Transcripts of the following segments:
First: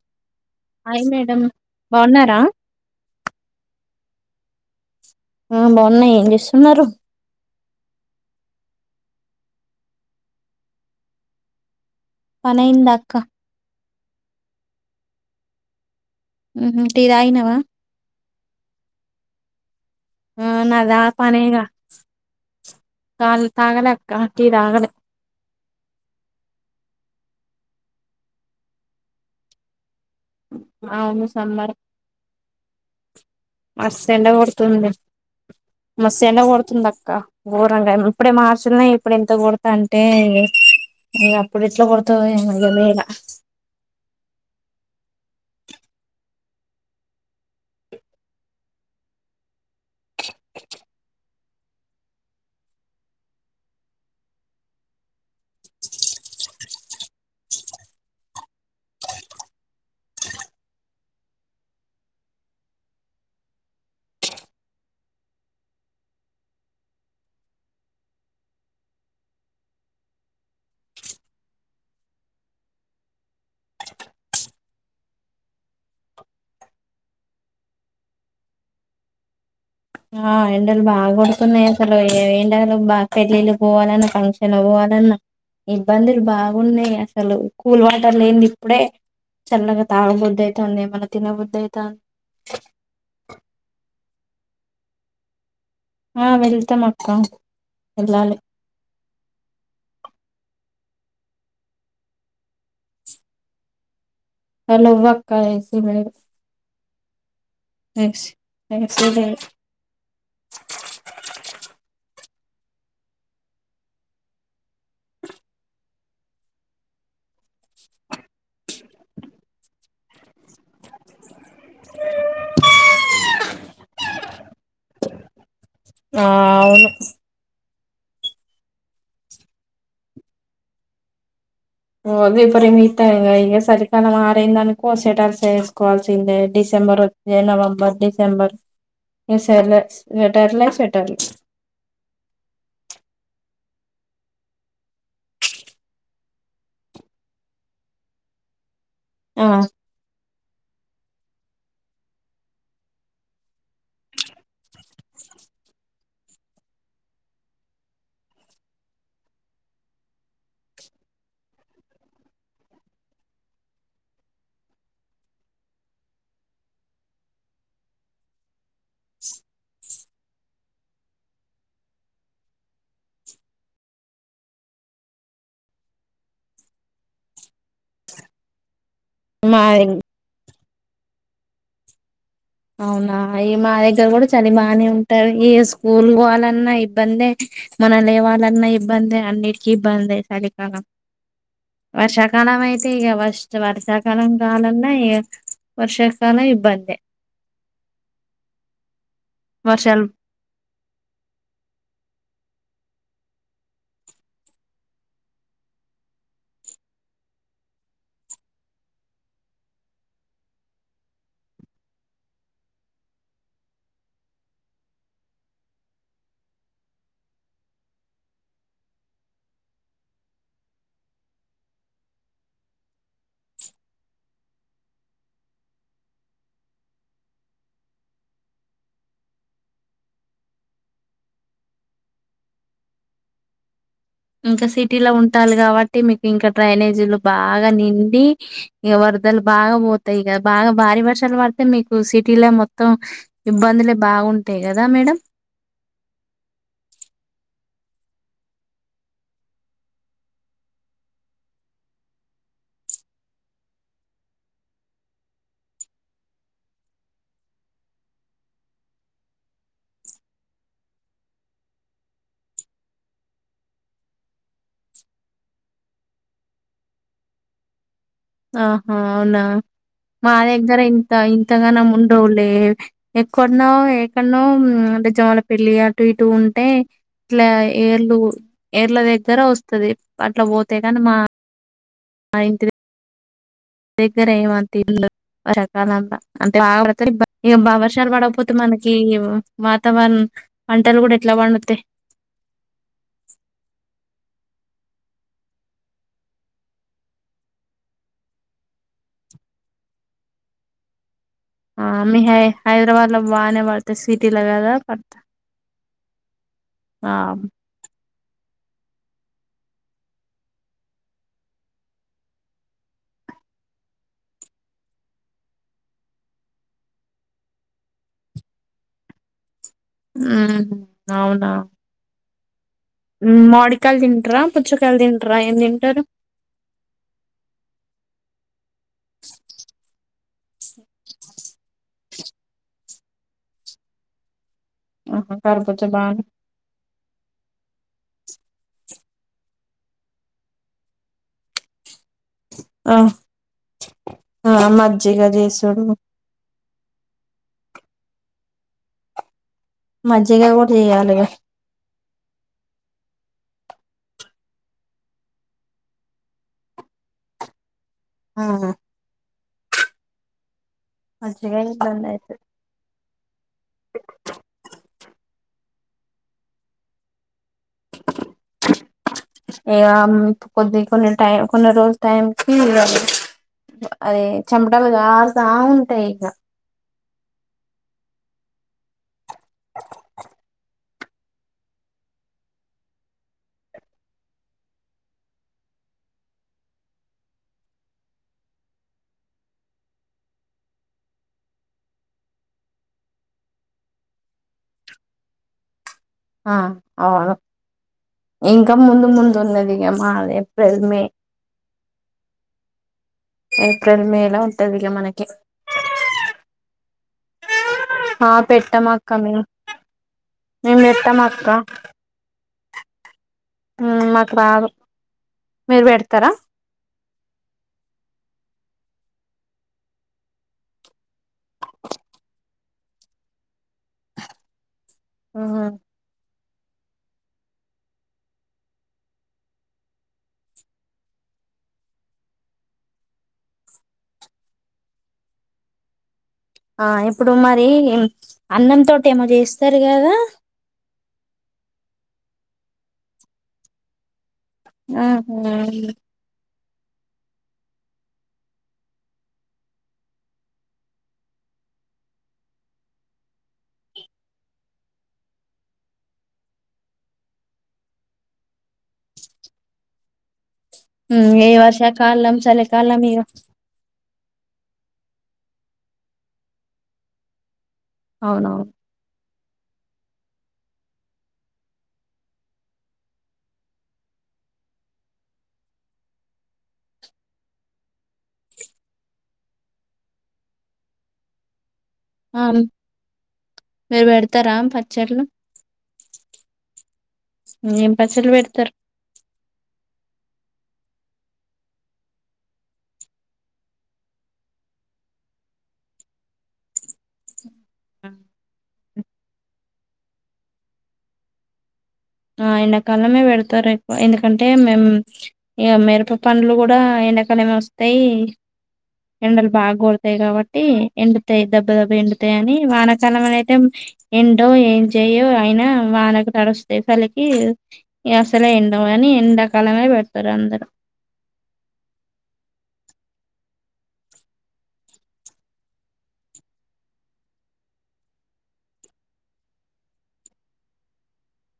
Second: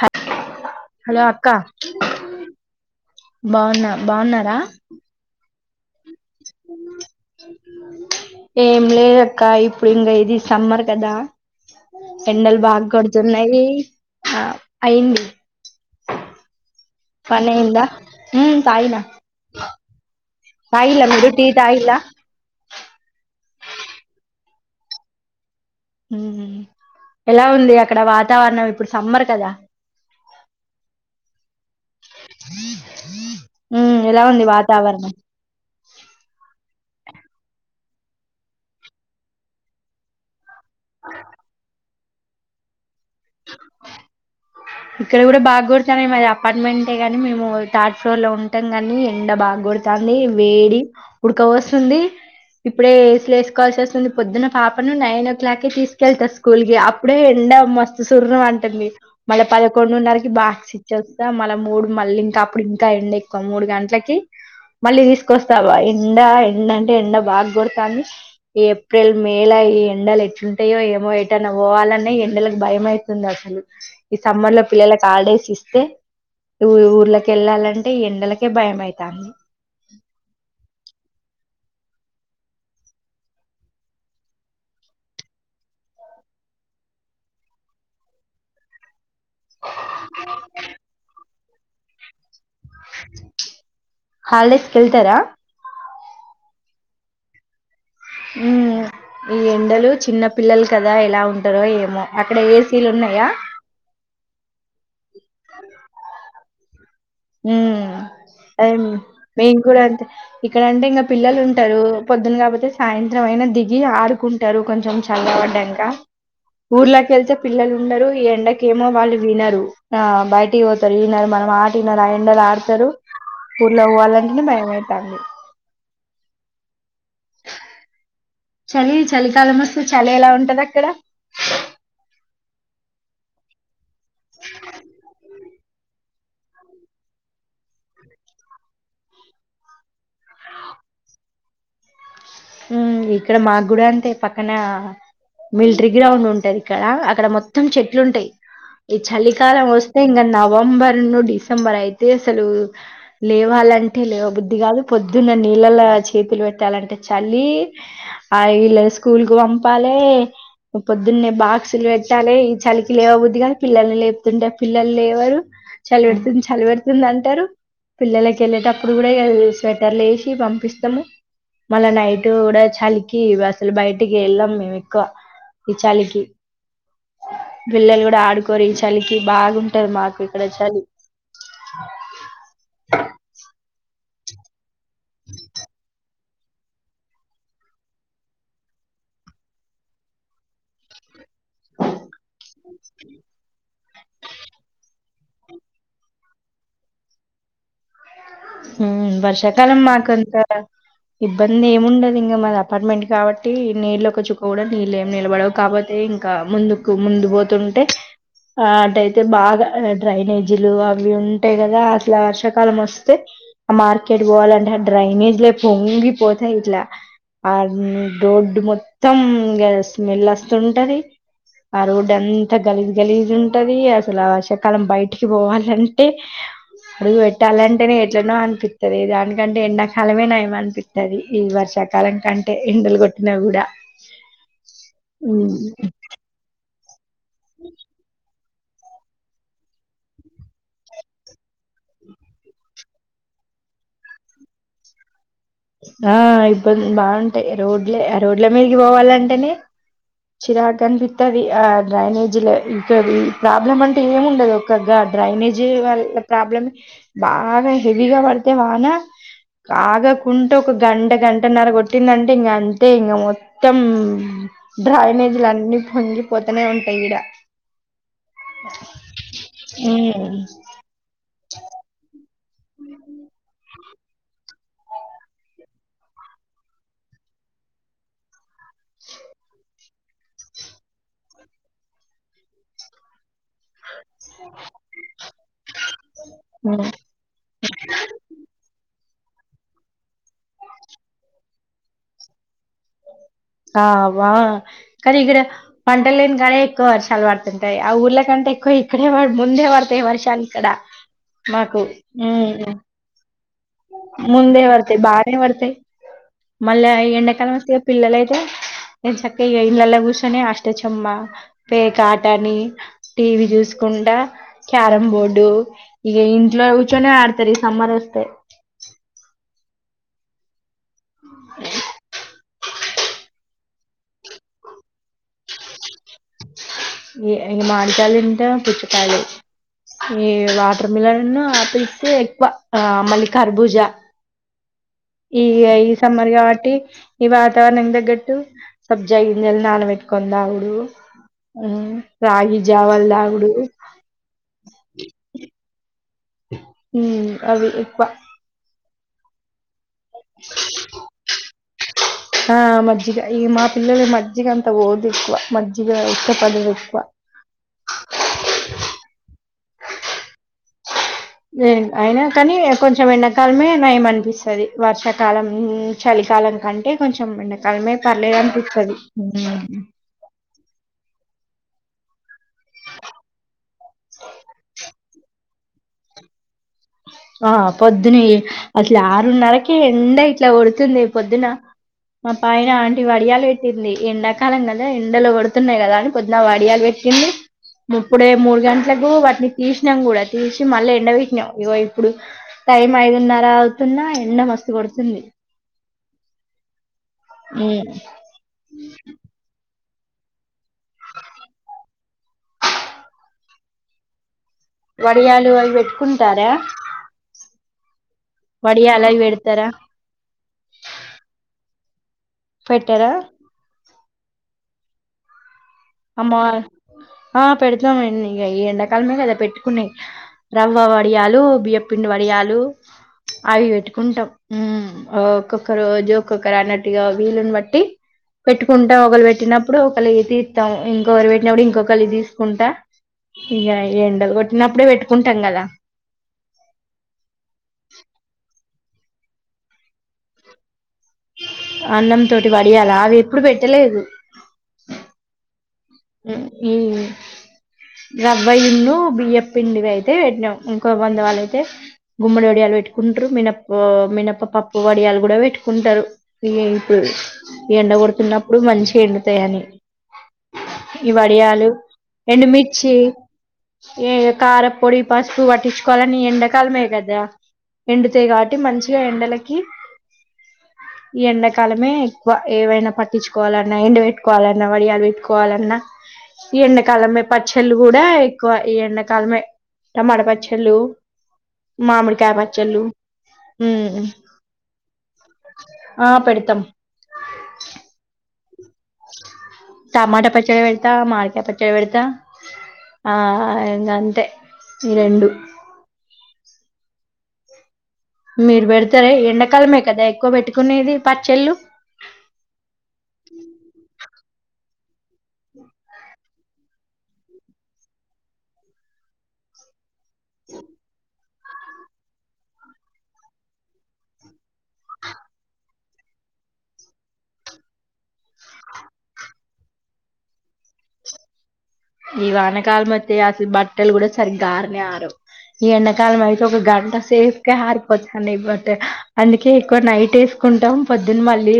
హ hi hello madam అక్క బాగున్నారా బాగున్నా బాగున్నారా ఆ బాగున్నాయిం సున్నారు ఏం లేదక్క ఇప్పుడు ఇంకా ఇది సమ్మర్ కదా ఎండలు పని బాగా అయిందా అక్క కొడుతున్నాయి ఆ అయింది టి తాగినావా మ్మ్ తాగిన ఆ నాదా తాగిల్లా మీరు టీ పనేగా తాగిల్లా చ తాగాలేక్క తగను మ్మ్ ఎలా ఉంది అక్కడ వాతావరణం ఇప్పుడు సమ్మర్ కదా అవును సమ్మర హ మస్త్ ఎండ కొడుతుంది మస్త్ ఎండ కొడుతుంది అక్క బోర్ కొడుతాంది ఇప్పుడే మార్చిలో ఇప్పుడే ఇంత కొడుతాంటే ఈ అప్పుడు ఎట్లా కొడు తో నేను ఉండ లేక ఇక్కడ కూడా బాగు కొడతన్నాయి మాది అపార్ట్మెంటే గానీ మేము థర్డ్ ఫ్లోర్ లో ఉంటాం గాని ఎండ బాగ కోడు తాంది వేడి ఉడుక వోస్తుంది ఇప్పుడే ఏసులు వేసుకోవాల్సి వస్తుంది పొద్దున పాపను నైన్ ఓ క్లాక్ తీసుకెళ్తారు స్కూల్ కి అప్పుడే ఎండ మస్తు సుర్రు అంటుంది మళ్ళ పదకొండున్నరకి బాక్స్ ఇచ్చ వస్తా మళ్ మూడు మళ్ళీ ఇంకా అప్పుడు ఇంకా ఎండ ఎక్కువ మూడు గంటలకి మళ్ళీ తీసుకొస్తావా ఎండ ఎండ అంటే ఎండ బాగా కొడతాంది ఈ ఏప్రిల్ మేలా ఈ ఎండలు ఎట్లుంటాయో ఏమో ఎటన్నా పోవాలన్నా ఎండలకి భయం అయితుంది అసలు ఈ సమ్మర్ లో పిల్లలకి హాలిడేస్ ఇస్తే ఊర్ళకి వెళ్ళాలంటే ఎండలకే భయమయితాంది ఆ ఎండలు బాగు కొడుతున్నాయి అసలు ఏ ఎండలు బా పెళ్లిళ్లు పోవాలన్నా ఫంక్షన్ లకి పోవాలన్నా ఇబ్బందులు బాగున్నాయి అసలు కూల్ వాటర్ లేంది ఇప్పుడే చల్లగా తాగుబుద్దయితాంది మన తినబుద్ దేదాను హాలిడేస్ కెళ్తారా ఆ వెళ్తాం అక్క వెళ్ళాలి ఉ ఈ ఎండలు చిన్న పిల్లలు కదా ఎలా ఉంటారో ఏమో అక్కడ ఏసీలు ఉన్నాయా హలో వక్క ఏసీలు లేవు ఉ అదే ఏసీ లేదు మేం కూడా అంతే ఇక్కడ అంటే ఇంకా పిల్లలు ఉంటారు పొద్దున కాపోతే సాయంత్రం అయినా దిగి ఆడుకుంటారు కొంచెం చల్లబడ్డంక ఊర్లకి వెళ్తే పిల్లలు ఉండరు ఈ ఎండకి ఏమో వాళ్ళు వినరు బయటకి పోతారు వినరు మనమా వినరు ఆ ఎండలో ఆడతారు ఊర్లకు పోవాలన్నా భయం అయితాంది ఆ అవును చలి చలికాలం వస్తు చలి ఎలా ఉంటది అక్కడ అదే పని మీత్తాయి ఇంకా చలి తాను మారింది అనుకో శెటర్స్ చేసుకోవాల్సి దీన్నే డిసెంబర్ ఏ నవం బర్ డిసెంబర్ నేను సైలెన్స్ వెట్టర్లే శెటర్ ఉ ఇక్కడ మాకు కూడా అంతే పక్కన మిలిటరీ గ్రౌండ్ ఉంటది ఇక్కడ అక్కడ మొత్తం చెట్లు ఉంటాయి ఈ ఆ చలికాలం వస్తే ఇంకా నా నవంబర్ ను డిసెంబర్ అయితే అసలు లేవాలంటే లేవబుద్ధి కాదు పొద్దున్న నీళ్ళల చేతులు పెట్టాలంటే చలి ఆ వీళ్ళ స్కూల్ కు పంపాలే పొద్దున్నే బాక్సులు కట్టాలే ఈ చలికి లేవబుద్ది కాదు పిల్లల్ని లేపుతుంటే పిల్లలు లేవరు చలి పెడుతుంది చలి పెడుతుంది అంటారు పిల్లలకి వెళ్ళేటప్పుడు కూడా స్వెటర్లు వేసి పంపిస్తాము మళ్ళా నైట్ కూడా చలికి అసలు బయటికి వెళ్ళాం మేము ఎక్కువ ఈ చలికి పిల్లలు కూడా ఆడుకోరు చలికి మా బాగుంటది మాకు ఇక్కడ చలి అవునా ఇగ మా దగ్గర కూడా కానీ మా అని ఉంటారు ఇగ స్కూల్ వాళ్ ఎట్లన్నా ఇబ్బందే మనం లేవాలన్నా ఇబ్బందే అన్నిటికి ఇబ్బందే చలికాలం వర్షాకాలం అయితే ఇగ ఫస్ట్ వర్షాకాలం రావలన్నా ఇగ వర్షాకాలం ఇబ్బందే మ్మ్ వర్షాకాలం వర్షాలు మాకు అంత ఇబ్బంది ఏమ్ ఉండదు ఇంగా మాది అపార్ట్మెంట్ కాబట్టి నీళ్ళు ఒక చుక్క కూడా నీళ్ళు ఏం నిలబడవు కాకపోతే ఇంకా ముందుకు ముందు పోతుంటే ఆ అటు అయితే బాగా డ్రైనేజీలు అవి ఉంటాయి కదా అసలు ఆ వర్షాకాలం వస్ తే ఆ మార్కెట్ పోవాలంటే ఆ డ్రైనేజ్ లే పొంగిపోతాయి ఇట్లా ఆ రోడ్డు మొత్తం ఇంగ స్మెల్ వస్తుంటది ఆ రోడ్డు అంతా గలీజు గలీజు ఉంటది అసలు ఆ వర్షాకాలం బయటికి పోవాలంటే అడుగు పెట్టాలంటే టెనే ఎట్లనో అనిపిత్తది దానికంటే ఎండాకాలమే నయం అనిపిత్తది ఈ వర్షాకాలం కంటే ఎండలు కొట్టిన కూడా ఇంకా సిటీలో ఉంటాలు కాబట్టి మీకు ఇంకా డ్రైనేజ్ జీలు బాగా నిండీ ఇగ వరదలు బాగా పోతాయి కదా బాగా భారీ వర్షాలు పడితే మీకు సిటీలో మొత్తం ఇబ్బందులే బాగుంటాయి కదా మేడం ఆ ఇబ్బంది బాగుంటాయి రోడ్లే ఆ రోడ్ల మీదకి పోవాలంటేనే చిరాకు అనిపిస్తది ఆ డ్రైనేజీల ఇంకా ప్రాబ్లం అంటే ఏముండదు ఒక గా డ్రైనేజీ వాళ్ల ప్రాబ్లం బాగా హెవీగా పడితే వాన బాగా కుంటూ ఒక గంట గంటన్నర కొట్టిందంటే ఇగ అంతే ఇగ మొత్తం డ్రైనేజ్లు అన్ని పొంగిపోతనే ఉంటాయి ఇగ ఆహా అవునా మా ఉమ్ దగ్గర ఇంత ఇంతగానమ్ ఉండవు. ఏ ఎక్కన్నో ఎక్కనో అంటే జమల పెళ్లి అటు ఇటు ఉంటే ఇట్లా ఏర్లు ఏర్ల దగ్గర వస్తది అట్లా పోతే కాని మా మా ఇంటి దగ్గర ఏమంత ఇల్లు రకాల అంత అంటే బాగా ఉమ్, పడితే ఇబ్బంది ఇగ బాగా వర్షాలు పడకపోతే మన ఏమో వాతావరణం పంటలు కూడా ఎట్లా పండుతాయి. ఆ అవ కానీ ఇక్కడ పంటలేని కాడ ఎక్కువ వర్షాలు పడుతుంటాయి. ఆ ఊర్ళ కంటే ఎక్కువ ఇక్కడే అడా ముందే పడతాయి వర్షాలు ఇక్కడ మాకు ఆ మి హై ఉమ్, హైదరాబాద్ బాగానే పడతాయి సిటీలో ముందే కదా వడుతయి పడతాయి బానే వడుతయి మళ్ళా ఈ ఆ ఎండాకాలం వస్తే పిల్లలు నేను చక్కగ ఇగ ఇళ్లల్ల కూర్చొనే అష్టచమ్మ పేకాటని టీవీ చూసుకుంట క్యారం బోర్డు ఇగ ఇంట్లో కూర్చొనే ఆడతరు ఈ సమ్మరొస్తే సు ఊమ్ అవునా ఉమ్ మాడికాయల్ తింట్రా పుచ్చకాయల్ తింట్రా ఏం తింటరు. ఈ ఎ మాడికయల్ తింట పుచ్చకాయల్ ఈ వాటర్ మిలన్ ఉన్ను ఆ ఏ ఎక్కువ ఆ మళ్ళీ ఖర్భుజ ఆహా ఇగ కర్బూజా ఈ బానే సమ్మర్ కాబట్టి ఇవా వాతావరణంకి తగ్గట్టు సబ్జ గింజలు నానబెట్టుకుని తాగుడు ఉమ్ రాగి ఆ జావలు తాగుడు ఆ మజ్జిగ చేసుడు హ్మ్ అవి ఎక్కువ మజ్జిగ గూడ చెయ్యాలి ఇగ జ్జిగ ఇగ మా పిల్లొల్లకి మజ్జిగ అంత పోదు ఎక్కువ మజ్జిగ ఇష్టపడరెక్కువ ఆ మజ్జిగ ఇబ్బంది అయినా అయితది కానీ కొంచెం ఎండాకాలమే నయం అనిపిస్తది వర్షాకాలం హ్మ్ చలికాలం కంటే కొంచెం ఎండాకాలమే పర్లేదనిపిత్తది ఇగ మ్మ్ కొద్ది కో టైం కొన్ని రోజు టైం కి అదే చెమటలు కారతా ఉంటాయి ఇగ ఆ పొద్దునే అసలు ఆరున్నరకే ఎండ ఇట్ల కొడుతుంది పొద్దున మా పైన ఆంటి వడియాలు పెట్టింది ఎండాకాలం కదా ఎండలు కొడుతున్నయి కదా అని పొద్దున్న వడియాలు పెట్టింది ముప్పుడే మూడు గంటలకు వాటిని తీషినం కూడా తీషి మళ్ళ ఎండ పెట్టినం ఇగో ఇ ప్పుడు టైం ఐదున్నర అవుతున్నా ఎండ మస్తు కొడుతుంది ఆ అవును ఉమ్. ఇంక ముందు ముందు ఉంది మాల్ ఏప్రిల్ మే ఏప్రిల్ మే ల ద్దదిగా మనకి వడియాలు అవి పెట్టుకుంటారా ఆ పెట్టం వడియాలు అక్క అవి మేము పెడతారా మేము పెట్టం అక్క పెట్టరా ఉమ్ మాక్ రాదు మీరు పెడతరా అమ్మ ఆ పెడతం అన్ని ఇగ ఈ ఎండాకాలమే కదా పెట్టుకున్నయి రవ్వ వడియాలు బియ్యపిండి వడియాలు అవి పెట్టుకుంటాం ఉమ్ ఆ ఉహు. ఒక్కొక్క రోజు ఒక్కొకరు అన్నట్టుగా వీలుని బట్టి పెట్టుకుంటం ఒకళ్ళు పెట్టినప్పుడు ఒకళ్ళు ఇంకొకరు పెట్టినప్పుడు ఇంకొకలియి తీసుకుంటా ఇగ ఎండ కొట్టినప్పుడే పెట్టుకుంటం కదా ఆ ఇప్పుడు మరి అన్నం తోటి ఏమో చేస్తారు కదా అన్నం తోటి పడియాలా అవి ఎప్పుడు పెట్టలేదు ఆ ఈ రబయిన్ను బియ్య పిండివి అయితే పెట్ ఇంకో వంద వాళ్ళు అయితే గుమ్మడి వడియాలు పెట్టుకుంటారు మినప్ప మినప్ప పప్పు వడియాలు కూడా పెట్టుకుంటారు ఈ ఇప్పుడు ఎండ కొడుతున్నప్పుడు మంచి ఎండుతాయి అని ఏ వర్ష కల్ళం చాల ఎండుమిర్చి కళ్ళం మీరు ఏ కారపొడి పసుపు పట్టించుకోవాలని ఎండాకాలమే కదా ఎంతే కాబట్టి మంచిగా ఎండలకి ఈ ఎండాకాలమే ఎక్కువ ఏవైనా పట్టించుకోవాలన్నా ఎండ పెట్టుకోవాలన్నా వడియాలు పెట్టు ఎవాలన్నా ఈ ఎండాకాలమే పచ్చళ్ళు కూడా ఎక్కువ ఈ ఎండాకాలమే టమాట పచ్చళ్ళు మామిడికాయ ఆ పచ్చళ్ళు మీరు ఉమ్ పెడతారా పచ్చర్లు ఆ పెడతం ఏం పచ్చల్ బడతారు టమాటా పచ్చడి పెడతా మడికాయ పచ్చడి పెడతా ఆ ఇకాంతే ఈ రెండు మీరుబేడ్ రే ఎండాకాలమే కదా ఎక్కువ పెట్టుకునేది పచ్చళ్ళు ఆ ఎన్న కాలమే వెడుతుర ఇ ఎందుకంటే మేము ఇక మిరప పనుడ్లు కూడా ఎండాకాలం వస్తాయి ఎండలు బాగా కోడతాయి కాబట్టి ఎండుతాయి దెబ్బ దెబ్బ ఎండుతాయ అని వానకాలం అనయితే ఎండో ఏం చెయో అయినా వానకు తడుస్త ఎసలికి అసలే ఎండం కాని ఎండాకాలమే పెడతారు అందరూ ఈ వానకాలం అతే అసలు బట్టలు కూడా సరిగ్గా ఆరనే ఆరావు ఈ ఎండాకాలం అయితే ఒక గంట సెప్కే ఆరిపోతాయి ఈ బట్ట అందుకే ఎక్కువ నైట్ వేసుకుంటాం పొద్దున్న మళ్ళీ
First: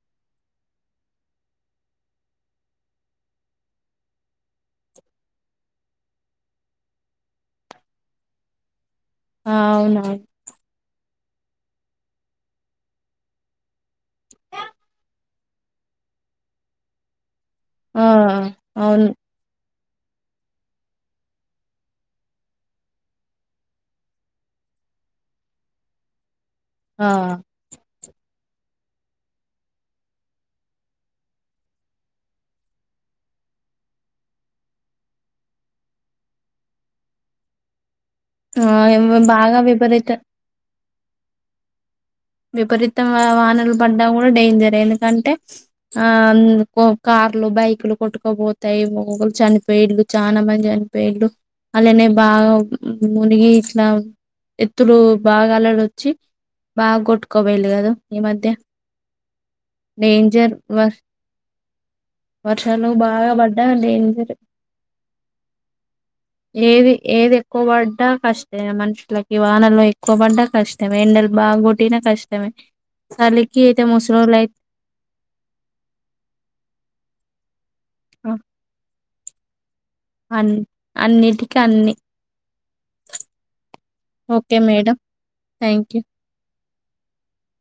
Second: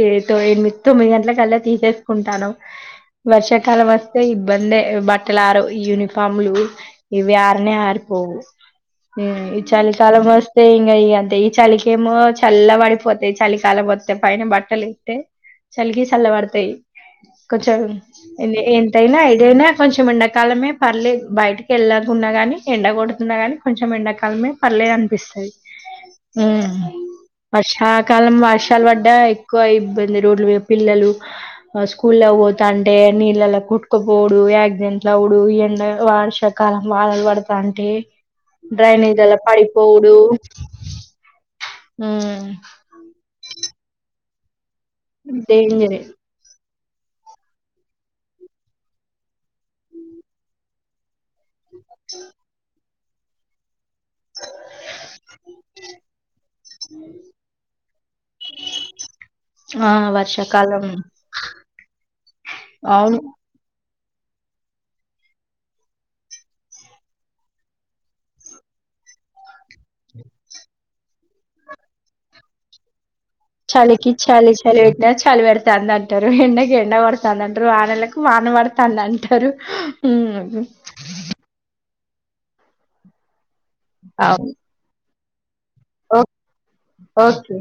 ఎనిమిది తొమ్మిది గంటల కల్లా తీసేసుకుంటాను వర్షాకాలం వస్తే ఇబ్బందే బట్ట టలు అరువు యూనిఫార్మ్ లు ఇవి ఆరనే ఆరిపోవు ఆ ఈ చలి అవునవును కాలామ్ వస్తే ఇంగ ఈంత ఈ చలికి ఏమో చల్ల పడిపోతాయి చలికాల మొత్తం పైన బట్టలు ఇస్తే చలిగి చల్లబడతాయి చ ఆ అవును ఎంతైనా ఇదైనా కొంచెం ఎండాకాలమే పర్లేదు బయటికి వెళ్ళకున్నా గాని ఎండగొడుతున్నా గానీ కొంచెం ఎండాకాలమే పర్లేదు అనిపిస్తది ఉ ఆ పషా కాలం వర్షాలు వడ్డ ఎక్కువ ఇబ్బంది రోడ్లు పిల్లలు స్కూల్లో పోతాంటే నీళ్ళలో కుట్టుకపోడు ద ఇంట్లో ఉడు ఎండ వర్షాకాలం వాడలు పడతా అంటే ఆ డ్రైనేజ్ అలా బాగా విపరీత పడిపోవుడు ఉమ్ విపరీతం వానలు పన్న కూడా డైయింజరే దేనికంటే డేంజరే ఆ ఓ కార్లు బైక్లు కొట్టుకోపోతాయి ఒక్కొక్కరు చనిపోయి చాలా మంది చనిపోయేళ్లు అలానే బాగ మునిగేసినవు ఎతులు బాగాలుడు వచ్చి బగ కొట్టుకుపోయింది కద ఈ మధ్య ఆ డేంజర్ వర్షాకాలం వర్షలు అవును బాగా పడ డే ఏది ఏది ఎక్కువ పడ్డా కష్టమే మనుషులకి వానలో ఎక్కువ పడ్డా కష్టమ ఎండలు బాగు ఏదైనా కష్టమే చలికి అయితే చలికి ముసలోళ్ళు చలి అయితే చలి పెన చలి పెడుతుంది అంటారు ఎండకి ఎండ పడుతుందింట టారు వానలకు వాన పడతానంటారు సరు అ అన్నిటికి అన్ని అవును ఓకే మేడం థ్యాంక్ యూ ఓ ఓకే